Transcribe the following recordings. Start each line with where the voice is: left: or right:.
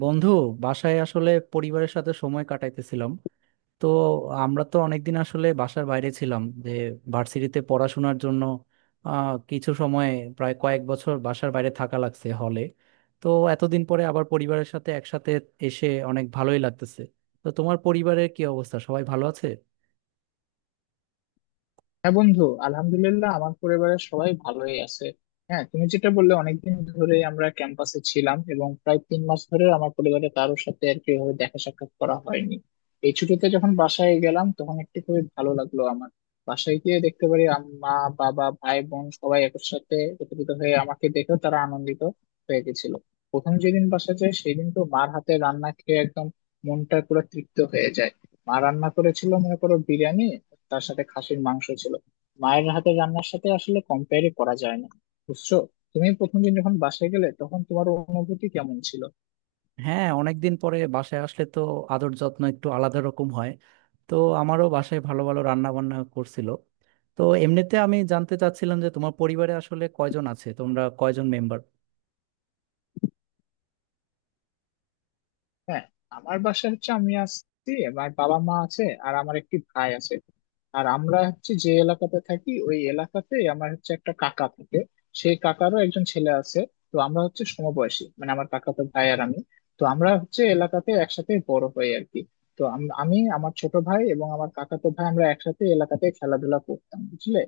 right: বন্ধু, বাসায় আসলে পরিবারের সাথে সময় কাটাইতেছিলাম। তো আমরা তো অনেকদিন আসলে বাসার বাইরে ছিলাম, যে ভার্সিটিতে পড়াশোনার জন্য কিছু সময়, প্রায় কয়েক বছর বাসার বাইরে থাকা লাগছে হলে। তো এতদিন পরে আবার পরিবারের সাথে একসাথে এসে অনেক ভালোই লাগতেছে। তো তোমার পরিবারের কি অবস্থা, সবাই ভালো আছে?
left: হ্যাঁ বন্ধু, আলহামদুলিল্লাহ। আমার পরিবারের সবাই ভালোই আছে। হ্যাঁ, তুমি যেটা বললে অনেকদিন ধরে আমরা ক্যাম্পাসে ছিলাম, এবং প্রায় 3 মাস ধরে আমার পরিবারের কারোর সাথে আর কি ওভাবে দেখা সাক্ষাৎ করা হয়নি। এই ছুটিতে যখন বাসায় গেলাম তখন একটু খুবই ভালো লাগলো আমার। বাসায় গিয়ে দেখতে পারি মা, বাবা, ভাই, বোন সবাই একসাথে একত্রিত হয়ে আমাকে দেখেও তারা আনন্দিত হয়ে গেছিল। প্রথম যেদিন বাসায় যাই সেদিন তো মার হাতে রান্না খেয়ে একদম মনটা পুরো তৃপ্ত হয়ে যায়। মা রান্না করেছিল মনে করো বিরিয়ানি, তার সাথে খাসির মাংস ছিল। মায়ের হাতের রান্নার সাথে আসলে কম্পেয়ারই করা যায় না, বুঝছো? তুমি প্রথম দিন যখন বাসায় গেলে তখন তোমার অনুভূতি কেমন ছিল?
right: হ্যাঁ, অনেকদিন পরে বাসায় আসলে তো আদর যত্ন একটু আলাদা রকম হয়। তো আমারও বাসায় ভালো ভালো রান্না বান্না করছিল। তো এমনিতে আমি জানতে চাচ্ছিলাম যে তোমার পরিবারে আসলে কয়জন আছে, তোমরা কয়জন মেম্বার?
left: হ্যাঁ, আমার বাসায় হচ্ছে আমি আছি, আমার বাবা মা আছে, আর আমার একটি ভাই আছে। আর আমরা হচ্ছে যে এলাকাতে থাকি ওই এলাকাতে আমার হচ্ছে একটা কাকা থাকে, সেই কাকারও একজন ছেলে আছে। তো আমরা হচ্ছে সমবয়সী, মানে আমার কাকাতো ভাই আর আমি। তো আমরা হচ্ছে এলাকাতে একসাথে বড় হই আর কি। তো আমি, আমার ছোট ভাই এবং আমার কাকাতো ভাই আমরা একসাথে এলাকাতে খেলাধুলা করতাম, বুঝলে?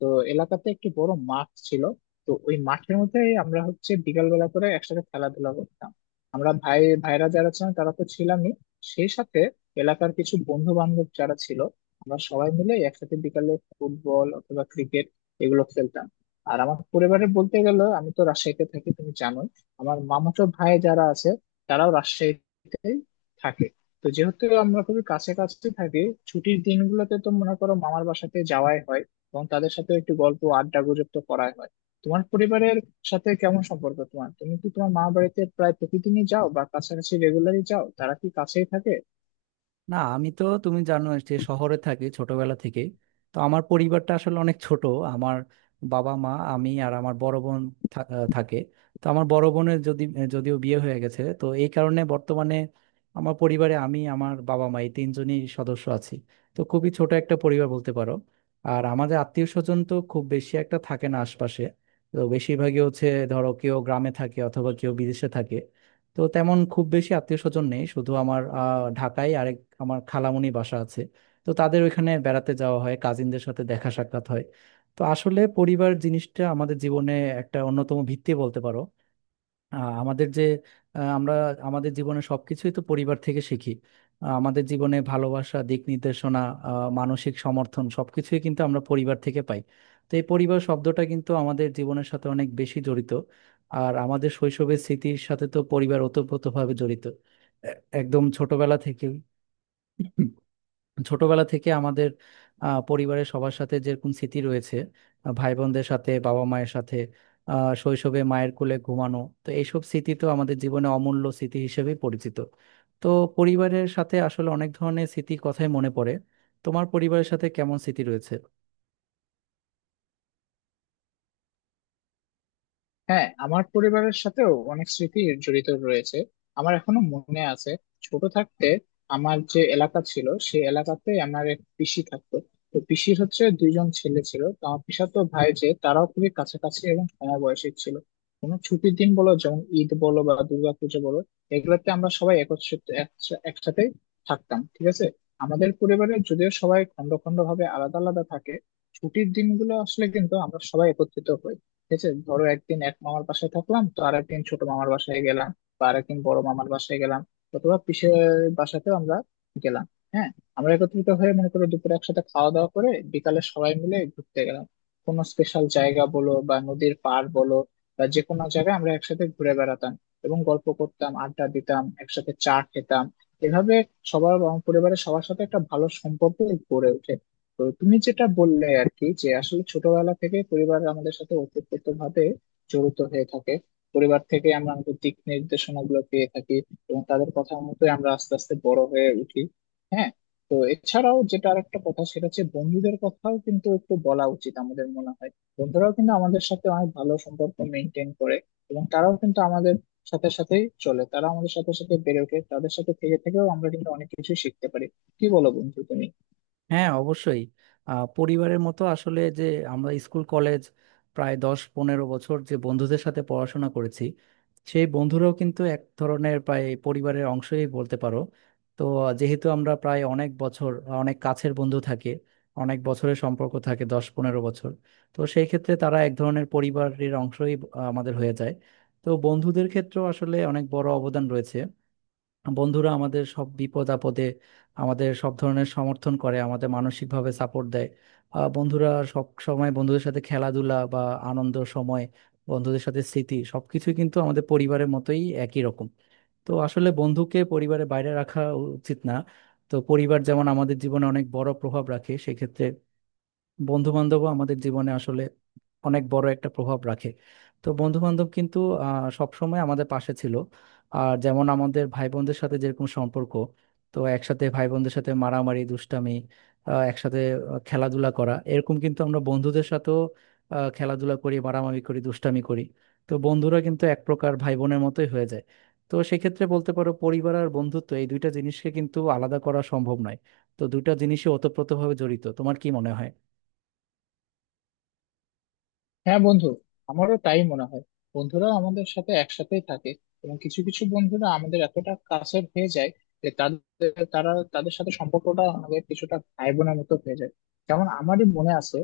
left: তো এলাকাতে একটি বড় মাঠ ছিল। তো ওই মাঠের মধ্যে আমরা হচ্ছে বিকালবেলা করে একসাথে খেলাধুলা করতাম। আমরা ভাই ভাইরা যারা ছিলাম তারা তো ছিলামই, সেই সাথে এলাকার কিছু বন্ধু বান্ধব যারা ছিল, আমরা সবাই মিলে একসাথে বিকালে ফুটবল অথবা ক্রিকেট এগুলো খেলতাম। আর আমার পরিবারে বলতে গেলে আমি তো রাজশাহীতে থাকি তুমি জানো। আমার মামাতো ভাই যারা আছে তারাও রাজশাহীতে থাকে। তো যেহেতু আমরা খুবই কাছে কাছে থাকি, ছুটির দিনগুলোতে তো মনে করো মামার বাসাতে যাওয়াই হয়, এবং তাদের সাথে একটু গল্প আড্ডা গুজব তো করাই হয়। তোমার পরিবারের সাথে কেমন সম্পর্ক তোমার? তুমি কি তোমার মা বাড়িতে প্রায় প্রতিদিনই যাও বা কাছাকাছি রেগুলারই যাও? তারা কি কাছেই থাকে?
right: না, আমি তো তুমি জানো যে শহরে থাকি ছোটবেলা থেকে। তো আমার পরিবারটা আসলে অনেক ছোট। আমার বাবা মা, আমি আর আমার বড় বোন থাকে। তো আমার বড় বোনের যদিও বিয়ে হয়ে গেছে, তো এই কারণে বর্তমানে আমার পরিবারে আমি, আমার বাবা মা, এই তিনজনই সদস্য আছি। তো খুবই ছোট একটা পরিবার বলতে পারো। আর আমাদের আত্মীয় স্বজন তো খুব বেশি একটা থাকে না আশপাশে। তো বেশিরভাগই হচ্ছে, ধরো কেউ গ্রামে থাকে অথবা কেউ বিদেশে থাকে। তো তেমন খুব বেশি আত্মীয় স্বজন নেই, শুধু আমার ঢাকায় আরেক আমার খালামণি বাসা আছে। তো তাদের ওইখানে বেড়াতে যাওয়া হয়, কাজিনদের সাথে দেখা সাক্ষাৎ হয়। তো আসলে পরিবার জিনিসটা আমাদের জীবনে একটা অন্যতম ভিত্তি বলতে পারো। আহ আমাদের যে আহ আমরা আমাদের জীবনে সবকিছুই তো পরিবার থেকে শিখি। আমাদের জীবনে ভালোবাসা, দিক নির্দেশনা, মানসিক সমর্থন সবকিছুই কিন্তু আমরা পরিবার থেকে পাই। তো এই পরিবার শব্দটা কিন্তু আমাদের জীবনের সাথে অনেক বেশি জড়িত। আর আমাদের শৈশবের স্মৃতির সাথে তো পরিবার ওতপ্রোতভাবে জড়িত। এ- একদম ছোটবেলা থেকেই, ছোটবেলা থেকে আমাদের পরিবারের সবার সাথে যেরকম স্মৃতি রয়েছে, ভাই বোনদের সাথে, বাবা মায়ের সাথে, শৈশবে মায়ের কোলে ঘুমানো, তো এইসব স্মৃতি তো আমাদের জীবনে অমূল্য স্মৃতি হিসেবে পরিচিত। তো পরিবারের সাথে আসলে অনেক ধরনের স্মৃতির কথাই মনে পড়ে। তোমার পরিবারের সাথে কেমন স্মৃতি রয়েছে?
left: হ্যাঁ, আমার পরিবারের সাথেও অনেক স্মৃতি জড়িত রয়েছে। আমার এখনো মনে আছে, ছোট থাকতে আমার যে এলাকা ছিল সেই এলাকাতে আমার এক পিসি থাকতো। তো পিসির হচ্ছে দুইজন ছেলে ছিল, তো আমার পিসাতো ভাই যে, তারাও খুবই কাছাকাছি এবং সমবয়সী ছিল। কোনো ছুটির দিন বলো, যেমন ঈদ বলো বা দুর্গাপুজো বলো, এগুলোতে আমরা সবাই একত্রিত একসাথে থাকতাম, ঠিক আছে? আমাদের পরিবারে যদিও সবাই খন্ড খন্ড ভাবে আলাদা আলাদা থাকে, ছুটির দিনগুলো আসলে কিন্তু আমরা সবাই একত্রিত হই। ঠিক আছে, ধরো একদিন এক মামার বাসায় থাকলাম, তো আর একদিন ছোট মামার বাসায় গেলাম, বা আরেকদিন বড় মামার বাসায় গেলাম, অথবা পিসের বাসাতেও আমরা গেলাম। হ্যাঁ, আমরা একত্রিত হয়ে মনে করো দুপুরে একসাথে খাওয়া দাওয়া করে বিকালে সবাই মিলে ঘুরতে গেলাম। কোনো স্পেশাল জায়গা বলো বা নদীর পাড় বলো, বা যে কোনো জায়গায় আমরা একসাথে ঘুরে বেড়াতাম, এবং গল্প করতাম, আড্ডা দিতাম, একসাথে চা খেতাম। এভাবে সবার, আমার পরিবারের সবার সাথে একটা ভালো সম্পর্ক গড়ে ওঠে। তো তুমি যেটা বললে আর কি, যে আসলে ছোটবেলা থেকে পরিবার আমাদের সাথে ওতপ্রোত ভাবে জড়িত হয়ে থাকে। পরিবার থেকে আমরা আমাদের দিক নির্দেশনা গুলো পেয়ে থাকি, এবং তাদের কথা মতোই আমরা আস্তে আস্তে বড় হয়ে উঠি। হ্যাঁ। তো এছাড়াও যেটা আরেকটা কথা সেটা হচ্ছে বন্ধুদের কথাও কিন্তু একটু বলা উচিত আমাদের মনে হয়। বন্ধুরাও কিন্তু আমাদের সাথে অনেক ভালো সম্পর্ক মেনটেন করে, এবং তারাও কিন্তু আমাদের সাথে সাথেই চলে, তারা আমাদের সাথে সাথে বেড়ে ওঠে, তাদের সাথে থেকে থেকেও আমরা কিন্তু অনেক কিছু শিখতে পারি। কি বলো বন্ধু তুমি?
right: হ্যাঁ, অবশ্যই। পরিবারের মতো আসলে যে আমরা স্কুল কলেজ প্রায় 10-15 বছর যে বন্ধুদের সাথে পড়াশোনা করেছি, সেই বন্ধুরাও কিন্তু এক ধরনের প্রায় পরিবারের অংশই বলতে পারো। তো যেহেতু আমরা প্রায় অনেক বছর, অনেক কাছের বন্ধু থাকে, অনেক বছরের সম্পর্ক থাকে 10-15 বছর, তো সেই ক্ষেত্রে তারা এক ধরনের পরিবারের অংশই আমাদের হয়ে যায়। তো বন্ধুদের ক্ষেত্রেও আসলে অনেক বড় অবদান রয়েছে। বন্ধুরা আমাদের সব বিপদ আপদে আমাদের সব ধরনের সমর্থন করে, আমাদের মানসিকভাবে সাপোর্ট দেয়। বন্ধুরা সব সময়, বন্ধুদের সাথে খেলাধুলা বা আনন্দ সময়, বন্ধুদের সাথে স্মৃতি সবকিছুই কিন্তু আমাদের পরিবারের মতোই একই রকম। তো আসলে বন্ধুকে পরিবারের বাইরে রাখা উচিত না। তো পরিবার যেমন আমাদের জীবনে অনেক বড় প্রভাব রাখে, সেক্ষেত্রে বন্ধু বান্ধব আমাদের জীবনে আসলে অনেক বড় একটা প্রভাব রাখে। তো বন্ধু বান্ধব কিন্তু সব সময় আমাদের পাশে ছিল। আর যেমন আমাদের ভাই বোনদের সাথে যেরকম সম্পর্ক, তো একসাথে ভাই বোনদের সাথে মারামারি দুষ্টামি, একসাথে খেলাধুলা করা, এরকম কিন্তু আমরা বন্ধুদের সাথেও খেলাধুলা করি, মারামারি করি, দুষ্টামি করি। তো বন্ধুরা কিন্তু এক প্রকার ভাই বোনের মতোই হয়ে যায়। তো সেক্ষেত্রে বলতে পারো পরিবার আর বন্ধুত্ব এই দুইটা জিনিসকে কিন্তু আলাদা করা সম্ভব নয়। তো দুইটা জিনিসই ওতপ্রোতভাবে জড়িত, তোমার কি মনে হয়?
left: হ্যাঁ বন্ধু, আমারও তাই মনে হয়। বন্ধুরা আমাদের সাথে একসাথেই থাকে, এবং কিছু কিছু বন্ধুরা আমাদের এতটা কাছের হয়ে যায় যে তাদের, তারা, তাদের সাথে সম্পর্কটা আমাদের কিছুটা ভাই বোনের মতো হয়ে যায়। যেমন আমারই মনে আছে,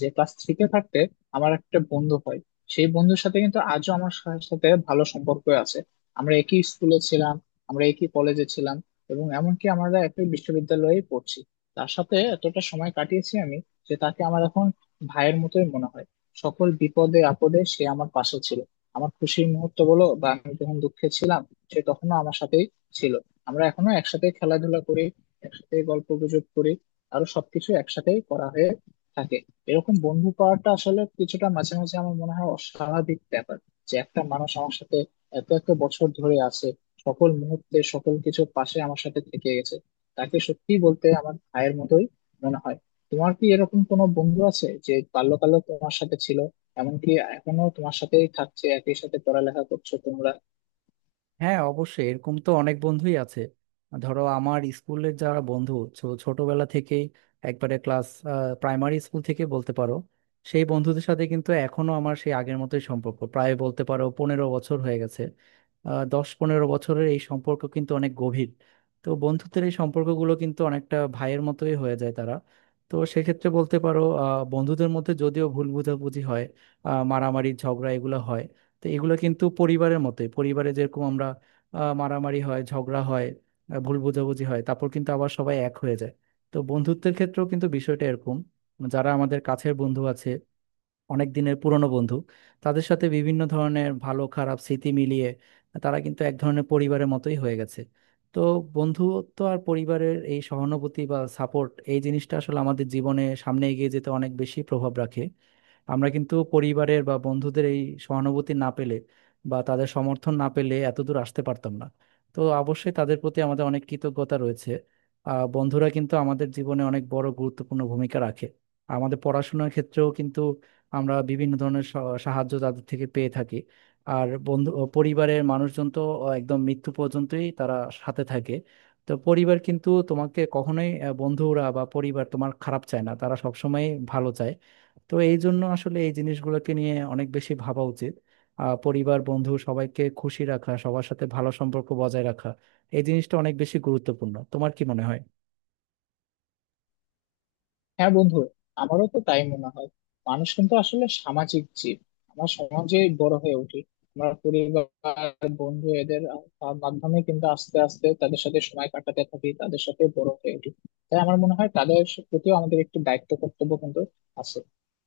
left: যে ক্লাস থ্রিতে থাকতে আমার একটা বন্ধু হয়, সেই বন্ধুর সাথে কিন্তু আজও আমার সাথে ভালো সম্পর্ক আছে। আমরা একই স্কুলে ছিলাম, আমরা একই কলেজে ছিলাম, এবং এমনকি আমরা একই বিশ্ববিদ্যালয়ে পড়ছি। তার সাথে এতটা সময় কাটিয়েছি আমি যে তাকে আমার এখন ভাইয়ের মতোই মনে হয়। সকল বিপদে আপদে সে আমার পাশে ছিল। আমার খুশির মুহূর্ত বলো বা আমি যখন দুঃখে ছিলাম, সে তখনো আমার সাথেই ছিল। আমরা এখনো একসাথে খেলাধুলা করি, একসাথে গল্প গুজব করি, আরো সবকিছু একসাথেই করা হয়ে থাকে। এরকম বন্ধু পাওয়াটা আসলে কিছুটা মাঝে মাঝে আমার মনে হয় অস্বাভাবিক ব্যাপার। যে একটা মানুষ আমার সাথে এত এত বছর ধরে আছে, সকল মুহূর্তে সকল কিছুর পাশে আমার সাথে থেকে গেছে, তাকে সত্যি বলতে আমার ভাইয়ের মতোই মনে হয়। তোমার কি এরকম কোনো বন্ধু আছে যে বাল্যকালে তোমার সাথে ছিল, এমনকি এখনো তোমার সাথেই থাকছে, একই সাথে পড়ালেখা করছো তোমরা?
right: হ্যাঁ, অবশ্যই এরকম তো অনেক বন্ধুই আছে। ধরো আমার স্কুলের যারা বন্ধু, ছোটবেলা থেকেই, একবারে ক্লাস প্রাইমারি স্কুল থেকে বলতে পারো, সেই বন্ধুদের সাথে কিন্তু এখনো আমার সেই আগের মতোই সম্পর্ক, প্রায় বলতে পারো 15 বছর হয়ে গেছে। 10-15 বছরের এই সম্পর্ক কিন্তু অনেক গভীর। তো বন্ধুত্বের এই সম্পর্কগুলো কিন্তু অনেকটা ভাইয়ের মতোই হয়ে যায় তারা। তো সেক্ষেত্রে বলতে পারো বন্ধুদের মধ্যে যদিও ভুল বোঝাবুঝি হয়, মারামারি ঝগড়া এগুলো হয়। তো এগুলো কিন্তু পরিবারের মতোই, পরিবারে যেরকম আমরা মারামারি হয় ঝগড়া হয়, ভুল বোঝাবুঝি হয়, তারপর কিন্তু আবার সবাই এক হয়ে যায়। তো বন্ধুত্বের ক্ষেত্রেও কিন্তু বিষয়টা এরকম, যারা আমাদের কাছের বন্ধু আছে, অনেক দিনের পুরনো বন্ধু, তাদের সাথে বিভিন্ন ধরনের ভালো খারাপ স্মৃতি মিলিয়ে তারা কিন্তু এক ধরনের পরিবারের মতোই হয়ে গেছে। তো বন্ধুত্ব আর পরিবারের এই সহানুভূতি বা সাপোর্ট এই জিনিসটা আসলে আমাদের জীবনে সামনে এগিয়ে যেতে অনেক বেশি প্রভাব রাখে। আমরা কিন্তু পরিবারের বা বন্ধুদের এই সহানুভূতি না পেলে বা তাদের সমর্থন না পেলে এত দূর আসতে পারতাম না। তো অবশ্যই তাদের প্রতি আমাদের অনেক কৃতজ্ঞতা রয়েছে। বন্ধুরা কিন্তু আমাদের জীবনে অনেক বড় গুরুত্বপূর্ণ ভূমিকা রাখে। আমাদের পড়াশোনার ক্ষেত্রেও কিন্তু আমরা বিভিন্ন ধরনের সাহায্য তাদের থেকে পেয়ে থাকি। আর বন্ধু ও পরিবারের মানুষজন তো একদম মৃত্যু পর্যন্তই তারা সাথে থাকে। তো পরিবার কিন্তু তোমাকে কখনোই বন্ধুরা বা পরিবার তোমার খারাপ চায় না, তারা সবসময় ভালো চায়। তো এই জন্য আসলে এই জিনিসগুলোকে নিয়ে অনেক বেশি ভাবা উচিত। পরিবার বন্ধু সবাইকে খুশি রাখা, সবার সাথে ভালো সম্পর্ক বজায় রাখা এই জিনিসটা অনেক বেশি গুরুত্বপূর্ণ, তোমার কি মনে হয়?
left: হ্যাঁ বন্ধু, আমারও তো তাই মনে হয়। মানুষ কিন্তু আসলে সামাজিক জীব, আমরা সমাজে বড় হয়ে উঠি। আমরা পরিবার, বন্ধু এদের মাধ্যমে কিন্তু আস্তে আস্তে তাদের সাথে সময় কাটাতে থাকি, তাদের সাথে বড় হয়ে উঠি। তাই আমার মনে হয় তাদের প্রতিও আমাদের একটু দায়িত্ব কর্তব্য কিন্তু আছে।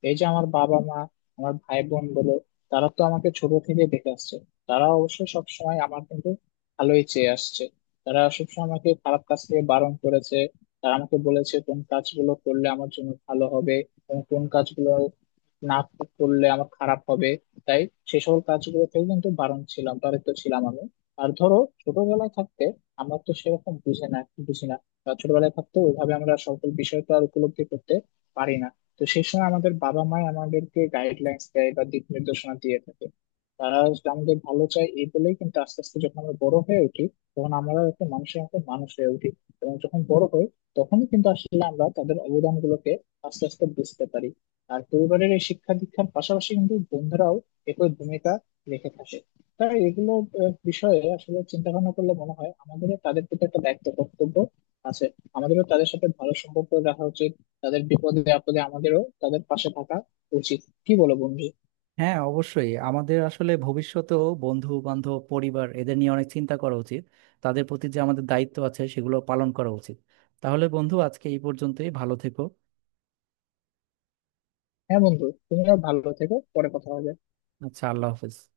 left: এই যে আমার বাবা মা, আমার ভাই বোন বলো, তারা তো আমাকে ছোট থেকে দেখে আসছে, তারা অবশ্য সবসময় আমার কিন্তু ভালোই চেয়ে আসছে। তারা সবসময় আমাকে খারাপ কাজ থেকে বারণ করেছে, তারা আমাকে বলেছে কোন কাজগুলো করলে আমার জন্য ভালো হবে এবং কোন কাজগুলো না করলে আমার খারাপ হবে। তাই সে সকল কাজগুলো থেকে কিন্তু বারণ ছিলাম, বারিত ছিলাম আমি। আর ধরো ছোটবেলায় থাকতে আমরা তো সেরকম বুঝে না, বুঝি না, বা ছোটবেলায় থাকতে ওইভাবে আমরা সকল বিষয়টা আর উপলব্ধি করতে পারি না। তো সেই সময় আমাদের বাবা মাই আমাদেরকে গাইডলাইন্স দেয় বা দিক নির্দেশনা দিয়ে থাকে। তারা আমাদের ভালো চায় এই বলেই কিন্তু আস্তে আস্তে যখন আমরা বড় হয়ে উঠি তখন আমরা একটা মানুষের মতো মানুষ হয়ে উঠি। এবং যখন বড় হই তখনই কিন্তু আসলে আমরা তাদের অবদান গুলোকে আস্তে আস্তে বুঝতে পারি। আর পরিবারের এই শিক্ষা দীক্ষার পাশাপাশি কিন্তু বন্ধুরাও একই ভূমিকা রেখে থাকে। তাই এগুলো বিষয়ে আসলে চিন্তা ভাবনা করলে মনে হয় আমাদেরও তাদের প্রতি একটা দায়িত্ব কর্তব্য আছে। আমাদেরও তাদের সাথে ভালো সম্পর্ক রাখা উচিত, তাদের বিপদে আপদে আমাদেরও তাদের পাশে থাকা উচিত। কি বলো বন্ধু?
right: হ্যাঁ, অবশ্যই আমাদের আসলে ভবিষ্যতেও বন্ধু বান্ধব পরিবার এদের নিয়ে অনেক চিন্তা করা উচিত, তাদের প্রতি যে আমাদের দায়িত্ব আছে সেগুলো পালন করা উচিত। তাহলে বন্ধু, আজকে এই পর্যন্তই, ভালো থেকো।
left: হ্যাঁ বন্ধু, তুমিও ভালো থেকো, পরে কথা হবে।
right: আচ্ছা, আল্লাহ হাফেজ।